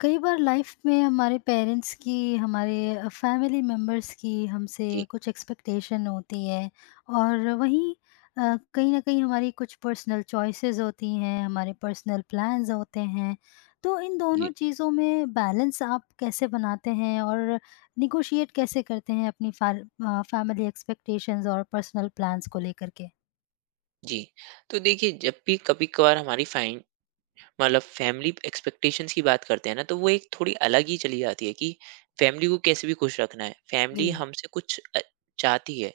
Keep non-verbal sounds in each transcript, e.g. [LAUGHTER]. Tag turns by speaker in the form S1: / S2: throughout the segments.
S1: कई बार लाइफ में हमारे पेरेंट्स की हमारे फैमिली मेम्बर्स की हमसे
S2: जी,
S1: कुछ एक्सपेक्टेशन होती है और वहीं कहीं ना कहीं हमारी कुछ पर्सनल चॉइसेस होती हैं, हमारे पर्सनल प्लान्स होते हैं। तो इन
S2: जी,
S1: दोनों चीज़ों में बैलेंस आप कैसे बनाते हैं और निगोशिएट कैसे करते हैं अपनी फैमिली एक्सपेक्टेशंस और पर्सनल प्लान्स को लेकर के?
S2: जी। तो देखिए जब भी कभी-कभार हमारी फ़ाइन मतलब फ़ैमिली एक्सपेक्टेशंस की बात करते हैं ना, तो वो एक थोड़ी अलग ही चली जाती है कि फ़ैमिली को कैसे भी खुश रखना है। फ़ैमिली
S1: जी।
S2: हमसे कुछ चाहती है,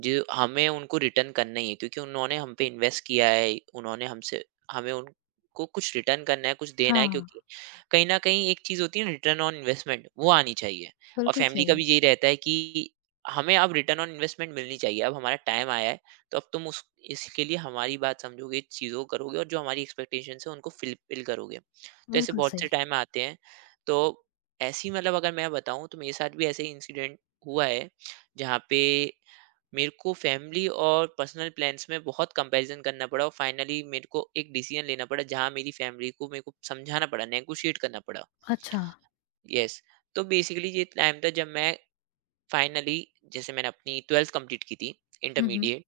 S2: जो हमें उनको रिटर्न करना ही है क्योंकि उन्होंने हम पे इन्वेस्ट किया है, उन्होंने हमसे हमें उनको कुछ रिटर्न करना है, कुछ देना है
S1: हाँ,
S2: क्योंकि कहीं न कहीं एक चीज़ होती है रिटर्न ऑन इन्वेस्टमेंट वो आनी चाहिए। और
S1: बिल्कुल
S2: फ़ैमिली
S1: सही
S2: का
S1: है।
S2: भी यही रहता है कि हमें अब रिटर्न ऑन इन्वेस्टमेंट मिलनी चाहिए। अब हमारा टाइम आया है, तो अब तुम उस इसके लिए हमारी बात समझोगे, चीज़ों को करोगे और जो हमारी एक्सपेक्टेशंस हैं उनको फुलफिल करोगे। तो ऐसे
S1: बिल्कुल
S2: बहुत से
S1: सही।
S2: टाइम आते हैं। तो ऐसी मतलब अगर मैं बताऊँ तो मेरे साथ भी ऐसे ही इंसिडेंट हुआ है, जहाँ पे मेरे को फैमिली और पर्सनल प्लान्स में बहुत कंपैरिज़न करना पड़ा और फाइनली मेरे को एक डिसीज़न लेना पड़ा, जहाँ मेरी फैमिली को मेरे को समझाना पड़ा, नेगोशिएट करना पड़ा।
S1: अच्छा।
S2: येस, तो बेसिकली ये टाइम था जब मैं फाइनली जैसे मैंने अपनी 12th कंप्लीट की थी,
S1: हम्म।
S2: इंटरमीडिएट।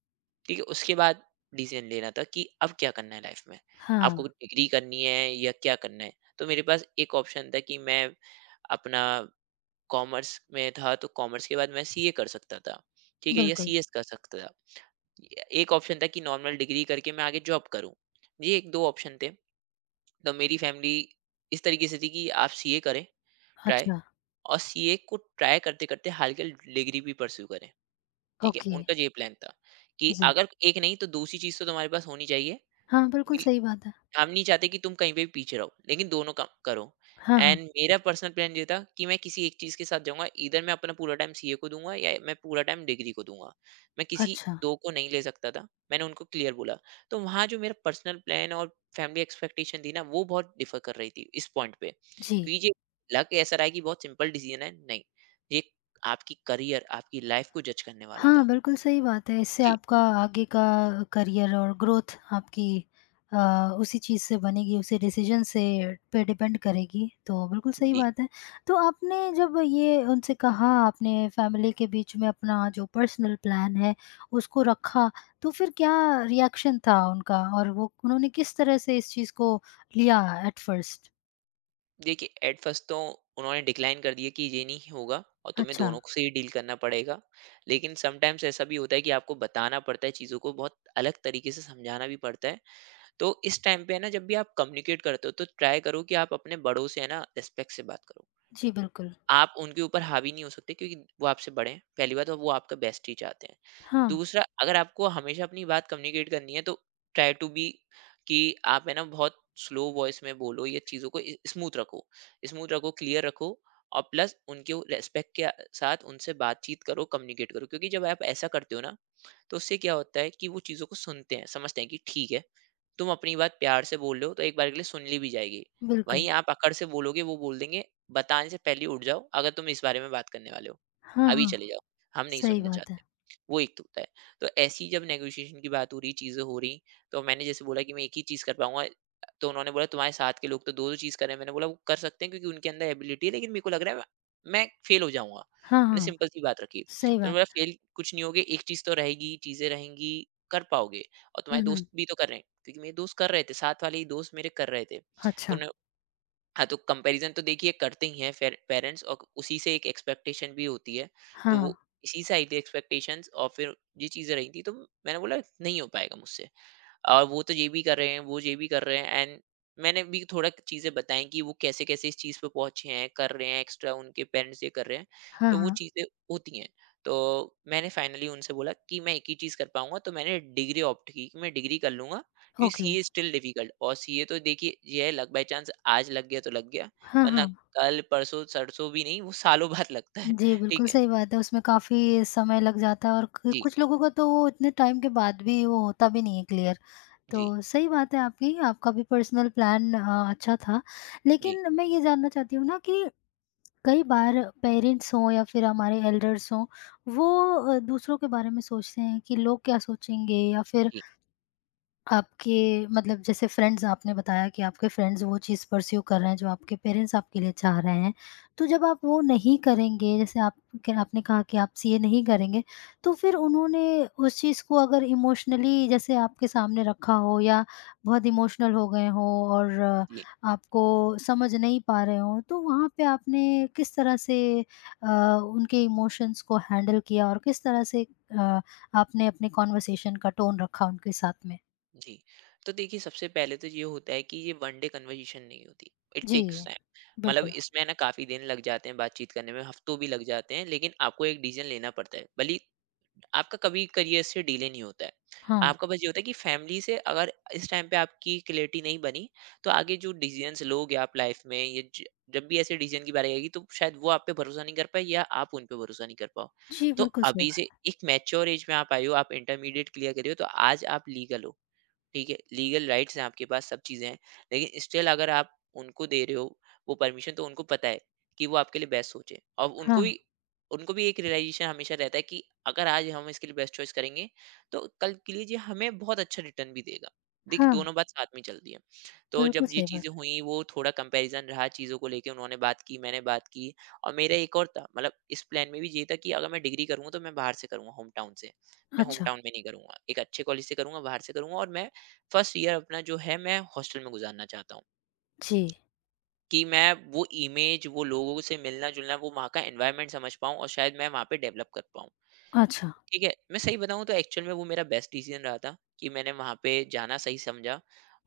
S2: ठीक है, उसके बाद डिसीजन लेना था कि अब क्या करना है लाइफ में, आपको
S1: हाँ,
S2: कुछ डिग्री करनी है या क्या करना है। तो मेरे पास एक ऑप्शन था कि मैं अपना कॉमर्स में था तो कॉमर्स के बाद मैं सीए कर सकता था, ठीक है या
S1: बिल्कुल।
S2: सीएस कर सकता था। ए एक ऑप्शन था कि नॉर्मल डिग्री करके मैं आगे जॉब करूँ, ये 1-2 ऑप्शन थे। तो मेरी फैमिली इस तरीके से थी कि आप सीए करें, ट्राई
S1: अच्छा।
S2: और सीए को ट्राई करते-करते हल्की डिग्री भी परस्यू करें, ठीक है?
S1: ओके।
S2: उनका ये प्लान था कि
S1: जी।
S2: अगर एक नहीं तो दूसरी चीज़ तो तुम्हारे पास होनी चाहिए।
S1: हाँ, बिल्कुल
S2: वी
S1: सही बात है।
S2: हम नहीं चाहते कि तुम कहीं पे भी पीछे रहो, लेकिन दोनों काम करो।
S1: हाँ, हाँ।
S2: एंड मेरा पर्सनल प्लान ये था कि मैं किसी एक चीज़ के साथ जाऊँगा, ईदर मैं अपना पूरा टाइम सीए को दूँगा या मैं पूरा टाइम डिग्री को दूँगा। मैं किसी
S1: अच्छा।
S2: 2 को नहीं ले सकता था, मैंने उनको क्लियर बोला। तो वहाँ जो मेरा पर्सनल प्लान और फैमिली एक्सपेक्टेशन थी ना, वो बहुत डिफ़र कर रही थी इस पॉइंट पे।
S1: जी।
S2: क्योंकि ये लग ऐसा रहा है कि बहुत सिंपल डिसीज़न है, नहीं। ये आपकी करियर, आपकी लाइफ़ को जज करने वाला
S1: हाँ,
S2: था।
S1: बिल्कुल सही बात है। इससे
S2: जी,
S1: आपका आगे का करियर और ग्रोथ आपकी अ, उसी चीज़ से बनेगी, उसी डिसीज़न से पे डिपेंड करेगी, तो बिल्कुल सही
S2: जी।
S1: बात है। तो आपने जब ये उनसे कहा, आपने फैमिली के बीच में अपना जो पर्सनल प्लान है, उसको रखा, तो फिर क्या रिएक्शन था उनका और वो उन्होंने किस तरह से इस चीज़ को लिया एट फर्स्ट?
S2: देखिए एट फर्स्ट तो उन्होंने डिक्लाइन कर दिया कि ये नहीं होगा और तुम्हें
S1: अच्छा।
S2: दोनों से ही डील करना पड़ेगा। लेकिन समटाइम्स ऐसा भी होता है कि आपको बताना पड़ता है, चीज़ों को बहुत अलग तरीके से समझाना भी पड़ता है। तो इस टाइम पे है ना, जब भी आप कम्युनिकेट करते हो तो ट्राई करो कि आप अपने बड़ों से है ना रिस्पेक्ट से बात करो।
S1: जी, बिल्कुल।
S2: आप उनके ऊपर हावी नहीं हो सकते क्योंकि वो आपसे बड़े हैं पहली बात, और वो आपका बेस्ट ही चाहते हैं।
S1: हाँ।
S2: दूसरा, अगर आपको हमेशा अपनी बात कम्युनिकेट करनी है तो ट्राई टू बी कि आप है ना बहुत स्लो वॉइस में बोलो या चीज़ों को स्मूथ रखो, क्लियर रखो। और प्लस उनके रेस्पेक्ट के साथ उनसे बातचीत करो, कम्युनिकेट करो, क्योंकि जब आप ऐसा करते हो ना तो उससे क्या होता है कि वो चीज़ों को सुनते हैं, समझते हैं कि ठीक है, तुम अपनी बात प्यार से बोल रहे हो तो एक बार के लिए सुन ली भी जाएगी।
S1: बिल्कुल।
S2: वहीं आप अकड़ से बोलोगे, वो बोल देंगे बताने से पहले ही उठ जाओ अगर तुम इस बारे में बात करने वाले हो।
S1: हाँ,
S2: अभी
S1: हाँ,
S2: चले जाओ, हम नहीं
S1: सही
S2: सुनना
S1: बात है।
S2: चाहते। वो एक तो होता है। तो ऐसी जब नेगोशिएशन की बात हो रही, चीज़ें हो रही, तो मैंने जैसे बोला कि मैं एक ही चीज़ कर पाऊँगा। तो उन्होंने बोला तुम्हारे साथ के लोग तो 2-2 चीज़ कर रहे हैं। मैंने बोला वो कर सकते हैं क्योंकि उनके अंदर एबिलिटी है, लेकिन मेरे को लग रहा है मैं फेल हो जाऊँगा।
S1: हाँ,
S2: मैंने
S1: हाँ,
S2: सिंपल सी बात रखी।
S1: सही
S2: तो
S1: बात
S2: मेरा फेल कुछ नहीं होगे, एक चीज़ तो रहेगी, चीज़ें रहेंगी, कर पाओगे और
S1: है।
S2: तुम्हारे
S1: हुँ,
S2: दोस्त
S1: हुँ।
S2: भी तो कर रहे हैं। क्योंकि मेरे दोस्त कर रहे थे, साथ वाले ही दोस्त मेरे कर रहे थे। तो
S1: अच्छा।
S2: उन्हें हाँ, तो कंपैरिज़न तो देखिए करते ही हैं फेर पेरेंट्स, और उसी से एक एक्सपेक्टेशन भी होती है। तो
S1: हाँ,
S2: वो इसी से आई थी एक्सपेक्टेशंस और फिर ये चीज़ें रही थी, तो मैंने बोला नहीं हो पाएगा मुझसे। और वो तो ये भी कर रहे हैं, वो ये भी कर रहे हैं एंड मैंने भी थोड़ा चीज़ें बताई कि वो कैसे-कैसे इस चीज़ पे पहुँचे हैं, कर रहे हैं एक्स्ट्रा, उनके पेरेंट्स ये कर रहे हैं।
S1: हाँ,
S2: तो वो
S1: हाँ।
S2: चीज़ें होती हैं। तो मैंने फाइनली उनसे बोला कि मैं एक ही चीज़ कर पाऊँगा, तो मैंने डिग्री ऑप्ट की कि मैं डिग्री कर लूँगा क्योंकि
S1: ओके।
S2: सीए स्टिल डिफिकल्ट, और सीए तो देखिए ये है लक बाय चांस, आज लग गया तो लग गया,
S1: हाँ,
S2: वरना
S1: हाँ।
S2: कल, परसों, सरसों भी नहीं, वो सालों बाद [LAUGHS] लगता है।
S1: जी,
S2: ठीक
S1: बिल्कुल
S2: है।
S1: सही बात है, उसमें काफ़ी समय लग जाता है और क
S2: जी,
S1: कुछ लोगों का तो वो इतने टाइम के बाद भी वो होता भी नहीं है क्लियर।
S2: जी,
S1: तो सही बात है आपकी, आपका भी पर्सनल प्लान अच्छा था।
S2: जी,
S1: लेकिन मैं ये जानना चाहती हूँ ना कि कई बार पेरेंट्स हों या फिर हमारे एल्डर्स हों, वो दूसरों के बारे में सोचते हैं कि लोग क्या सोचेंगे या फिर
S2: जी,
S1: आपके मतलब जैसे फ्रेंड्स, आपने बताया कि आपके फ्रेंड्स वो चीज़ परस्यू कर रहे हैं जो आपके पेरेंट्स आपके लिए चाह रहे हैं। तो जब आप वो नहीं करेंगे, जैसे आप क आपने कहा कि आप सीए नहीं करेंगे, तो फिर उन्होंने उस चीज़ को अगर इमोशनली जैसे आपके सामने रखा हो या बहुत इमोशनल हो गए हों और
S2: जी।
S1: आपको समझ नहीं पा रहे हों, तो वहाँ पे आपने किस तरह से अ, उनके इमोशंस को हैंडल किया और किस तरह से अ, आपने अपने कन्वर्सेशन का टोन रखा उनके साथ में?
S2: जी, तो देखिए सबसे पहले तो ये होता है कि ये वन डे कन्वर्सेशन नहीं होती, इट
S1: जी,
S2: टेक्स टाइम। मतलब
S1: बिल्कुल।
S2: इसमें ना काफ़ी दिन लग जाते हैं बातचीत करने में, हफ्तों भी लग जाते हैं, लेकिन आपको एक डिसीज़न लेना पड़ता है। भले ही आपका कभी करियर से डिले नहीं होता है,
S1: हाँ।
S2: आपका बस ये होता है कि फैमिली से अगर इस टाइम पे आपकी क्लैरिटी नहीं बनी, तो आगे जो डिसीज़न्स लोगे आप लाइफ़ में या ज जब भी ऐसे डिसीज़न की बारी आएगी, तो शायद वो आप पे भरोसा नहीं कर पाए या आप उन पे भरोसा नहीं कर पाओ।
S1: जी,
S2: तो
S1: बिल्कुल सही
S2: अभी से
S1: बात है।
S2: एक मैच्योर एज में आप आए हो, आप इंटरमीडिएट क्लियर करे हो, तो आज आप लीगल हो। ठीक है, लीगल राइट्स हैं आपके पास, सब चीज़ें हैं। लेकिन स्टिल अगर आप उनको दे रहे हो वो परमिशन, तो उनको पता है कि वो आपके लिए बेस्ट सोचे, और
S1: हाँ,
S2: उनको भी एक रियलाइज़ेशन हमेशा रहता है कि अगर आज हम इसके लिए बेस्ट चॉइस करेंगे, तो कल के लिए ये हमें बहुत अच्छा रिटर्न भी देगा। देखिए,
S1: हाँ,
S2: दोनों बात साथ में चलती है। तो
S1: बिल्कुल
S2: जब ये
S1: सही बात
S2: चीज़ें हुई, वो थोड़ा कंपैरिज़न रहा चीज़ों को लेके, उन्होंने बात की, मैंने बात की, और मेरा एक और था, मतलब इस प्लान में भी ये था कि अगर मैं डिग्री करूँगा, तो मैं बाहर से करूँगा, होम टाउन से।
S1: है।
S2: मैं होम
S1: अच्छा।
S2: टाउन में नहीं करूँगा। एक अच्छे कॉलेज से करूँगा, बाहर से करूँगा और मैं फर्स्ट ईयर अपना जो है मैं हॉस्टल में गुजारना चाहता हूँ
S1: जी।
S2: कि मैं वो इमेज, वो लोगों से मिलना जुलना, वो वहाँ का एनवायरमेंट समझ पाऊँ और शायद मैं वहाँ पे डेवलप कर पाऊँ।
S1: अच्छा।
S2: ठीक है, मैं सही बताऊँ तो एक्चुअल में वो मेरा बेस्ट डिसीज़न रहा था कि मैंने वहाँ पे जाना सही समझा,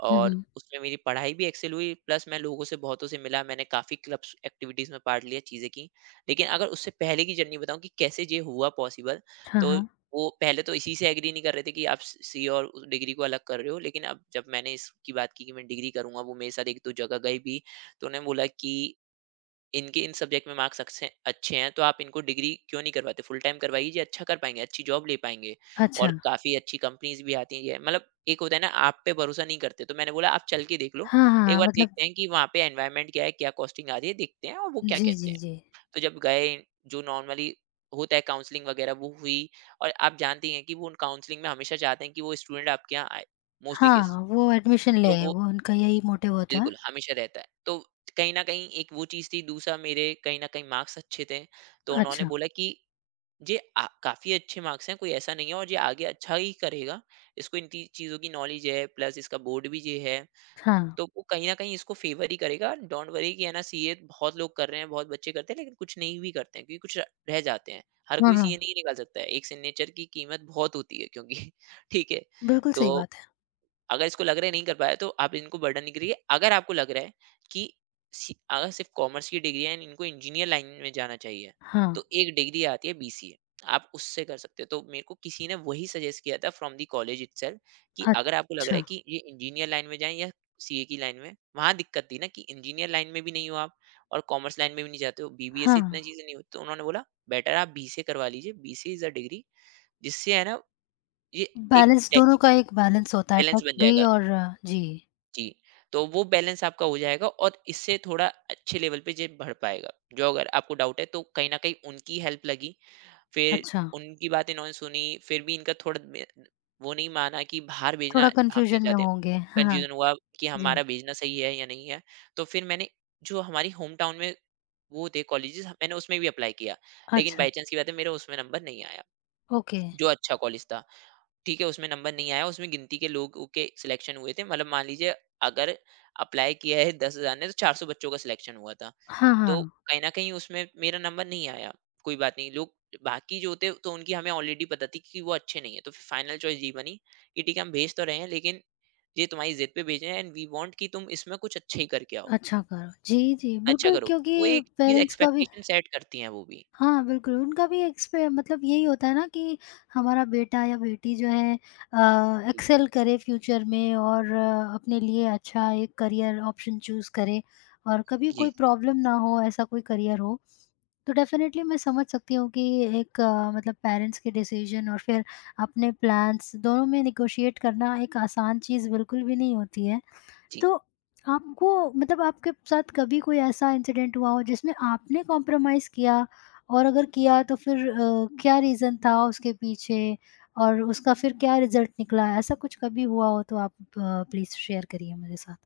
S1: हुँ,
S2: और
S1: हुँ।
S2: उसमें मेरी पढ़ाई भी एक्सेल हुई, प्लस मैं लोगों से बहुतों से मिला, मैंने काफ़ी क्लब्स एक्टिविटीज़ में पार्ट लिया, चीज़ें की। लेकिन अगर उससे पहले की जर्नी बताऊँ कि कैसे ये हुआ पॉसिबल,
S1: हाँ,
S2: तो
S1: हाँ।
S2: वो पहले तो इसी से एग्री नहीं कर रहे थे कि आप स सी और उस डिग्री को अलग कर रहे हो, लेकिन अब जब मैंने इसकी बात की कि मैं डिग्री करूँगा, वो मेरे साथ 1-2 जगह गए भी, तो उन्होंने बोला कि इनके इन सब्जेक्ट में मार्क्स अच्छे अच्छे हैं, तो आप इनको डिग्री क्यों नहीं करवाते, फुल टाइम करवाइए, ये अच्छा कर पाएंगे, अच्छी जॉब ले पाएंगे और
S1: अच्छा।
S2: काफ़ी अच्छी कंपनीज भी आती हैं। मतलब एक होता है ना आप पे भरोसा नहीं करते, तो मैंने बोला आप चल के देख लो,
S1: हाँ, हाँ,
S2: एक
S1: हाँ,
S2: बार देखते
S1: मतलब।
S2: हैं कि वहाँ पे एनवायरनमेंट क्या है, क्या कॉस्टिंग आ रही है, देखते हैं और वो क्या
S1: जी,
S2: कहते
S1: जी,
S2: हैं।
S1: जी।
S2: तो जब गए, जो नॉर्मली होता है काउंसलिंग वगैरह, वो हुई, और आप जानती हैं कि वो उन काउंसलिंग में हमेशा चाहते हैं कि वो स्टूडेंट आपके यहाँ आए, मोस्टली केसेस।
S1: हाँ, वो एडमिशन
S2: तो
S1: लें,
S2: वो
S1: वो उनका यही मोटिव होता है।
S2: बिल्कुल, हमेशा रहता है। तो कहीं न कहीं एक वो चीज़ थी, दूसरा मेरे कहीं न कहीं मार्क्स अच्छे थे, तो उन्होंने
S1: अच्छा।
S2: बोला कि ये काफ़ी अच्छे मार्क्स हैं, कोई ऐसा नहीं है और ये आगे अच्छा ही करेगा। इसको इन ती चीज़ों की नॉलेज है, प्लस इसका बोर्ड भी ये है,
S1: हाँ,
S2: तो वो कहीं न कहीं इसको फ़ेवर ही करेगा। डोंट वरी कि है ना सीए बहुत लोग कर रहे हैं, बहुत बच्चे करते हैं, लेकिन कुछ नहीं भी करते हैं, क्योंकि कुछ रह रह जाते हैं। हर
S1: हाँ,
S2: कोई सीए
S1: हाँ,
S2: नहीं निकाल सकता है, एक सिग्नेचर की कीमत बहुत होती है क्योंकि [LAUGHS] ठीक है,
S1: बिल्कुल
S2: तो
S1: सही बात है।
S2: अगर इसको लग रहा है नहीं कर पाया तो आप इनको बर्डन नहीं करिए। अगर आपको लग रहा है कि अगर सिर्फ कॉमर्स की डिग्री है and इनको इंजीनियर लाइन में जाना चाहिए,
S1: हाँ।
S2: तो एक डिग्री आती है बीसीए, आप उससे कर सकते हो। तो मेरे को किसी ने वही सजेस्ट किया था फ्रॉम दी कॉलेज इटसेल्फ कि अगर आपको लग रहा है
S1: अच्छा।
S2: कि ये इंजीनियर लाइन में जाएं या सीए की लाइन में वहां दिक्कत थी ना कि इंजीनियर लाइन में भी नहीं हो आप और कॉमर्स लाइन में भी नहीं जाते हो, बीबीए से
S1: हाँ,
S2: इतना चीजें नहीं होती। तो उन्होंने बोला, बेटर आप बीसीए करवा लीजिए, बीसीए इज अ डिग्री जिससे है ना ये एक
S1: बैलेंस दोनों का
S2: टेक्निकल
S1: एक बैलेंस होता है,
S2: बैलेंस
S1: टेक
S2: बन
S1: भी
S2: जाएगा।
S1: और जी।
S2: जी, तो वो बैलेंस आपका हो जाएगा और इससे थोड़ा अच्छे लेवल पे जे बढ़ पाएगा। जो अगर आपको डाउट है तो कहीं न कहीं उनकी हेल्प लगी, फिर
S1: अच्छा।
S2: उनकी बात इन्होंने सुनी, फिर भी इनका थोड़ा मे वो नहीं माना कि बाहर भेजना
S1: थोड़ा
S2: हम नहीं
S1: कन्फ्यूजन में
S2: चाहते।
S1: होंगे। हाँ।
S2: कन्फ्यूज़न हुआ कि
S1: जी।
S2: हमारा भेजना सही है या नहीं है। तो फिर मैंने जो हमारी होम टाउन में वो थे कॉलेजेस, मैंने उसमें भी अप्लाई किया, लेकिन
S1: अच्छा।
S2: बाय चांस की बात है मेरा उसमें नंबर नहीं आया,
S1: ओके।
S2: जो अच्छा कॉलेज था। ठीक है, उसमें नंबर नहीं आया, उसमें गिनती के लोगों के सिलेक्शन हुए थे। मतलब मान लीजिए अगर अप्लाई किया है 10,000 ने तो 400 बच्चों का सिलेक्शन हुआ था।
S1: हाँ,
S2: तो
S1: हाँ।
S2: कहीं ना कहीं उसमें मेरा नंबर नहीं आया। कोई बात नहीं, लोग बाकी जो होते तो उनकी हमें ऑलरेडी पता थी कि वो अच्छे नहीं है। तो फिर फाइनल चॉइस ये बनी कि ठीक है, हम भेज तो रहे हैं, लेकिन ये तुम्हारी जिद पे भेज रहे हैं, एंड वी वांट कि तुम इसमें कुछ अच्छे ही करके आओ।
S1: अच्छा करो। जी, जी,
S2: अच्छा
S1: बिल्कुल
S2: करो,
S1: क्योंकि
S2: वो एक चीज
S1: पेरेंट्स का भी
S2: एक्सपेक्टेशन सेट करती है वो भी।
S1: हाँ, बिल्कुल उनका भी एक्सपे मतलब यही होता है ना कि हमारा बेटा या बेटी जो है
S2: जी,
S1: एक्सेल करे फ्यूचर में और अपने लिए अच्छा एक करियर ऑप्शन चूज़ करे और कभी कोई
S2: जी,
S1: प्रॉब्लम ना हो, ऐसा कोई करियर हो। तो डेफ़िनेटली मैं समझ सकती हूँ कि एक मतलब पेरेंट्स के डिसीज़न और फिर अपने प्लान्स, दोनों में नेगोशिएट करना एक आसान चीज़ बिल्कुल भी नहीं होती है।
S2: जी,
S1: तो आपको मतलब आपके साथ कभी कोई ऐसा इंसिडेंट हुआ हो जिसमें आपने कॉम्प्रोमाइज़ किया और अगर किया तो फिर क्या रीज़न था उसके पीछे और उसका फिर क्या रिज़ल्ट निकला? ऐसा कुछ कभी हुआ हो तो आप प्लीज़ शेयर करिए मेरे साथ।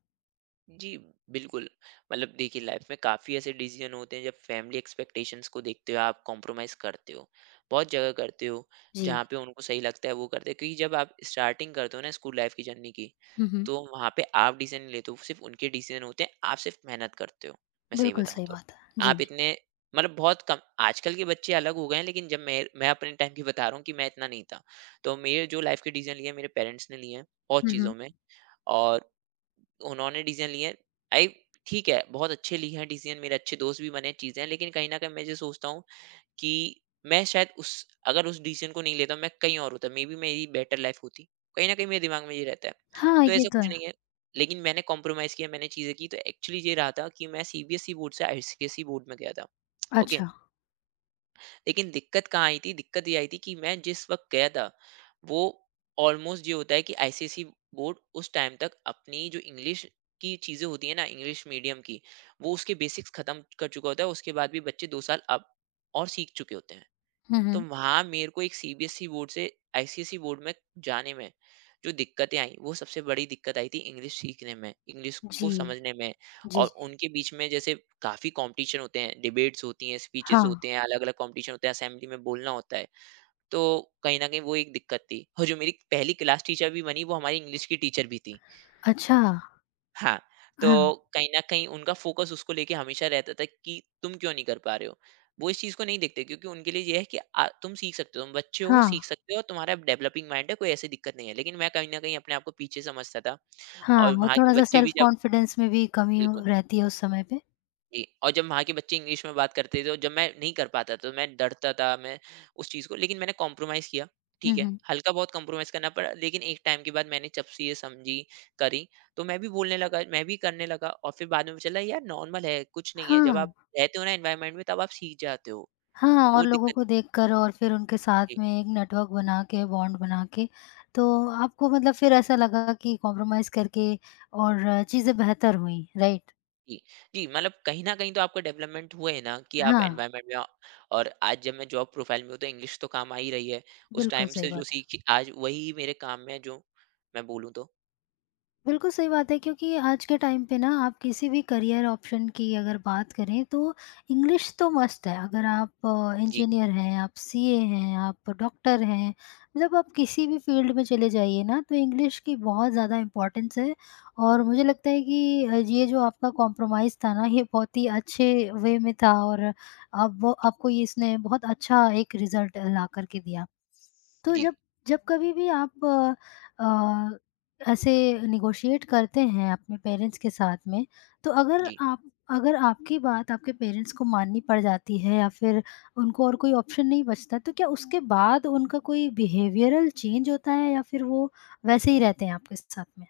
S2: जी, बिल्कुल। मतलब देखिए, लाइफ़ में काफ़ी ऐसे डिसीज़न होते हैं जब फैमिली एक्सपेक्टेशंस को देखते हुए आप कॉम्प्रोमाइज़ करते हो। बहुत जगह करते हो,
S1: जी।
S2: जहाँ पे उनको सही लगता है वो करते हैं, क्योंकि जब आप स्टार्टिंग करते हो ना स्कूल लाइफ़ की जर्नी की,
S1: हुँ, हुँ।
S2: तो वहाँ पे आप डिसीज़न नहीं लेते हो, सिर्फ़ उनके डिसीज़न होते हैं, आप सिर्फ़ मेहनत करते हो, मैं सही
S1: बिल्कुल
S2: बताऊँ
S1: सही
S2: तो।
S1: बात है। जी।
S2: आप इतने, मतलब बहुत कम, आजकल के बच्चे अलग हो गए हैं, लेकिन जब मैं अपने टाइम की बता रहा हूँ कि मैं इतना नहीं था। तो मेरे जो लाइफ़ के डिसीज़न लिए हैं मेरे पेरेंट्स ने लिए हैं, बहुत
S1: हुँ,
S2: चीज़ों
S1: हुँ।
S2: में। और उन्होंने डिसीजन लिए हैं। आई ठीक है, बहुत अच्छे लिए हैं डिसीजन, मेरे अच्छे दोस्त भी बने, चीज़ें हैं। लेकिन कहीं न कहीं मैं ये सोचता हूँ कि मैं शायद उस अगर उस डिसीजन को नहीं लेता, मैं कहीं और होता। मेबी मेरी बेटर लाइफ़ होती। कहीं न कहीं मेरे दिमाग में ये रहता है।
S1: हाँ,
S2: तो
S1: ये
S2: ऐसा
S1: तो
S2: कुछ
S1: है।
S2: नहीं है, लेकिन मैंने कॉम्प्रोमाइज़ किया, मैंने चीज़ें की। तो एक्चुअली ये रहा था कि मैं सीबीएसई बोर्ड से आईसीएसई बोर्ड में गया था। ओके?
S1: अच्छा।
S2: लेकिन दिक्कत कहाँ आई थी? दिक्कत ये आई थी कि मैं जिस वक़्त गया था, वो ऑलमोस्ट ये होता है कि आईसीएसई बोर्ड उस टाइम तक अपनी जो इंग्लिश की चीज़ें होती हैं ना, इंग्लिश मीडियम की, वो उसके बेसिक्स खत्म कर चुका होता है। उसके बाद भी बच्चे 2 साल अब और सीख चुके होते हैं।
S1: हुँ,
S2: तो
S1: हुँ।
S2: वहाँ मेरे को एक सीबीएसई बोर्ड से आईसीएसई बोर्ड में जाने में जो दिक्कतें आई, वो सबसे बड़ी दिक्कत आई थी इंग्लिश सीखने में, इंग्लिश को
S1: जी।
S2: समझने में।
S1: जी,
S2: और
S1: जी।
S2: उनके बीच में जैसे काफ़ी कंपटीशन होते हैं, डिबेट्स होती हैं,
S1: हाँ।
S2: स्पीचेस होते हैं, अलग अलग कंपटीशन होते हैं, असेंबली में बोलना होता है। तो कहीं ना कहीं वो एक दिक्कत थी। और जो मेरी पहली क्लास टीचर भी बनी, वो हमारी इंग्लिश की टीचर भी थी।
S1: अच्छा।
S2: हाँ,
S1: हाँ,
S2: तो कहीं न कहीं उनका फ़ोकस उसको लेके हमेशा रहता था कि तुम क्यों नहीं कर पा रहे हो? वो इस चीज़ को नहीं देखते, क्योंकि उनके लिए ये है कि तुम सीख सकते हो, तुम बच्चे हो, सीख
S1: हाँ,
S2: सकते हो, तुम्हारा डेवलपिंग माइंड है, कोई ऐसी दिक्कत नहीं है। लेकिन मैं कहीं न कहीं अपने आप को पीछे समझता था।
S1: हाँ।
S2: और
S1: वो
S2: वहाँ के
S1: थोड़ा-सा
S2: बच्चे भी
S1: सेल्फ
S2: जब,
S1: कॉन्फिडेंस में भी
S2: बिल्कुल।
S1: रहती है उस समय पे।
S2: जी, और जब वहाँ के बच्चे इंग्लिश में बात करते थे और जब मैं नहीं कर पाता तो मैं डरता था, मैं उस चीज़ को। लेकिन मैंने कॉम्प्रोमाइज़ किया,
S1: हुँ,
S2: ठीक है।
S1: हुँ।
S2: हल्का बहुत कॉम्प्रोमाइज़ करना पड़ा, लेकिन एक टाइम के बाद मैंने जब चीज़ें समझी, करी, तो मैं भी बोलने लगा, मैं भी करने लगा और फिर बाद में पता चला यार नॉर्मल है, कुछ नहीं है। जब
S1: हाँ,
S2: आप रहते हो ना एनवायरनमेंट में, तब आप सीख जाते हो,
S1: हाँ और
S2: वो
S1: लोगों को
S2: दिक्कत
S1: देखकर और फिर उनके साथ
S2: नहीं।
S1: में एक नेटवर्क बना के, बॉन्ड बना के, तो आपको मतलब फिर ऐसा लगा कि कॉम्प्रोमाइज़ करके और चीज़ें बेहतर हुईं, राइट?
S2: जी, जी, मतलब कहीं न कहीं तो आपका डेवलपमेंट हुए है ना कि आप
S1: हाँ,
S2: एनवायरनमेंट में आ-। और आज जब मैं जॉब प्रोफाइल में हूँ तो इंग्लिश तो काम आ ही रही है। उस
S1: बिल्कुल
S2: टाइम
S1: सही
S2: से जो
S1: बात है।
S2: सीखी, आज वही मेरे काम में है, जो मैं बोलूँ तो।
S1: बिल्कुल सही बात है क्योंकि आज के टाइम पे ना आप किसी भी करियर ऑप्शन की अगर बात करें तो इंग्लिश तो मस्ट है। अगर आप
S2: जी,
S1: इंजीनियर हैं, आप सीए हैं, आप डॉक्टर हैं, मतलब आप किसी भी फील्ड में चले जाइए ना, तो इंग्लिश की बहुत ज़्यादा इम्पोर्टेंस है। और मुझे लगता है कि ये जो आपका कॉम्प्रोमाइज़ था ना, ये बहुत ही अच्छे वे में था और अब वो आपको ये इसने बहुत अच्छा एक रिजल्ट ला करके दिया। तो
S2: जी,
S1: जब जब कभी भी आप ऐसे नेगोशिएट करते हैं अपने पेरेंट्स के साथ में, तो
S2: जी।
S1: अगर आपकी बात आपके पेरेंट्स को माननी पड़ जाती है या फिर उनको और कोई ऑप्शन नहीं बचता, तो क्या उसके बाद उनका कोई बिहेवियरल चेंज होता है या फिर वो वैसे ही रहते हैं आपके साथ में?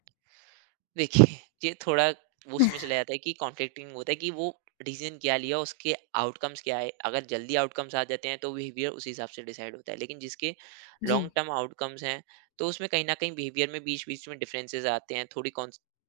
S2: देखिए, ये थोड़ा वो उसमें चला
S1: [LAUGHS]
S2: जाता है कि कॉन्फ्लिक्टिंग होता है कि वो रीजन क्या लिया, उसके आउटकम्स क्या है। अगर जल्दी आउटकम्स आ जाते हैं तो बिहेवियर उसी हिसाब से डिसाइड होता है, लेकिन जिसके
S1: जी।
S2: लॉन्ग टर्म आउटकम्स हैं, तो उसमें कहीं ना कहीं बिहेवियर में बीच बीच में डिफरेंसेस आते हैं। थोड़ी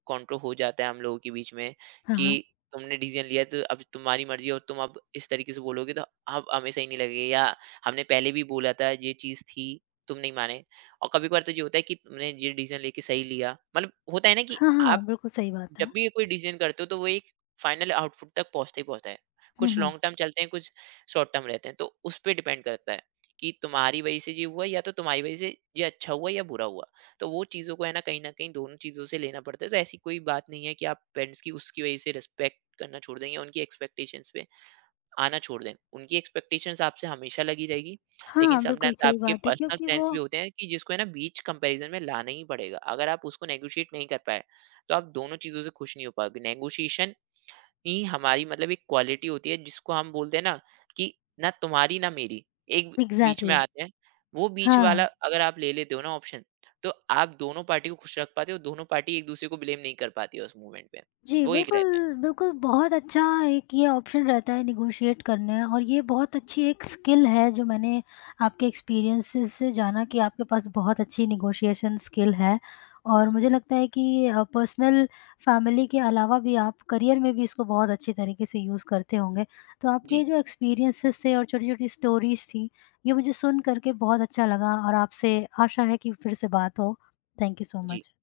S2: कॉन्ट्रो हो जाता है हम लोगों के बीच में
S1: हाँ,
S2: कि
S1: हाँ।
S2: तुमने डिसीजन लिया तो अब तुम्हारी मर्जी है, और तुम अब इस तरीके से बोलोगे तो अब हमें सही नहीं लगेगा, या हमने पहले भी बोला था ये चीज़ थी, तुम नहीं माने। और कभी-कभार तो ये होता है कि तुमने ये डिसीजन लेके सही लिया। मतलब होता है ना कि
S1: हाँ, हाँ,
S2: आप
S1: बिल्कुल सही बात है।
S2: जब भी कोई डिसीजन करते हो तो वो एक फाइनल आउटपुट तक पहुँचता ही पहुँचता है।
S1: हुँ,
S2: कुछ
S1: हुँ।
S2: लॉन्ग टर्म चलते हैं, कुछ शॉर्ट टर्म रहते हैं। तो उस पे डिपेंड करता है कि तुम्हारी वजह से ये हुआ, या तो तुम्हारी वजह से ये अच्छा हुआ या बुरा हुआ। तो वो चीज़ों को है ना कहीं न कहीं दोनों चीज़ों से लेना पड़ता है। तो ऐसी कोई बात नहीं है कि आप पेरेंट्स की उसकी वजह से रिस्पेक्ट करना छोड़ देंगे, उनकी एक्सपेक्टेशंस पे आना छोड़ दें। उनकी एक्सपेक्टेशंस आपसे हमेशा लगी रहेगी, लेकिन
S1: हाँ, बिल्कुल
S2: समटाइम्स
S1: सही
S2: आपके
S1: बात है
S2: पर्सनल
S1: क्योंकि
S2: प्लान्स
S1: वो
S2: भी होते हैं, कि जिसको है ना बीच कंपैरिज़न में लाना ही पड़ेगा। अगर आप उसको नेगोशिएट नहीं कर पाए, तो आप दोनों चीज़ों से खुश नहीं हो पाओगे। नेगोशिएशन ही हमारी मतलब एक क्वालिटी होती है, जिसको हम बोलते हैं ना कि ना तुम्हारी, ना मेरी, एक बीच में
S1: एग्ज़ैक्टली।
S2: आते हैं। वो बीच वाला
S1: हाँ।
S2: अगर आप ले लेते हो ना ऑप्शन, तो आप दोनों पार्टी को खुश रख पाते हो, दोनों पार्टी एक-दूसरे को ब्लेम नहीं कर पाती है उस मोमेंट पे।
S1: जी,
S2: वो एक
S1: बिल्कुल,
S2: रहता है।
S1: बिल्कुल बहुत अच्छा एक ये ऑप्शन रहता है नेगोशिएट करने और ये बहुत अच्छी एक स्किल है जो मैंने आपके एक्सपीरियंसेस से जाना कि आपके पास बहुत अच्छी नेगोशिएशन स्किल है। और मुझे लगता है कि पर्सनल फैमिली के अलावा भी आप करियर में भी इसको बहुत अच्छे तरीके से यूज़ करते होंगे। तो आपके
S2: जी,
S1: जो एक्सपीरियंसेस थे और छोटी-छोटी स्टोरीज़ थी, ये मुझे सुन कर के बहुत अच्छा लगा और आपसे आशा है कि फिर से बात हो। थैंक यू सो
S2: जी।
S1: मच।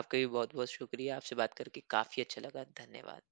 S2: आपका भी बहुत बहुत शुक्रिया, आपसे बात करके काफी अच्छा लगा, धन्यवाद।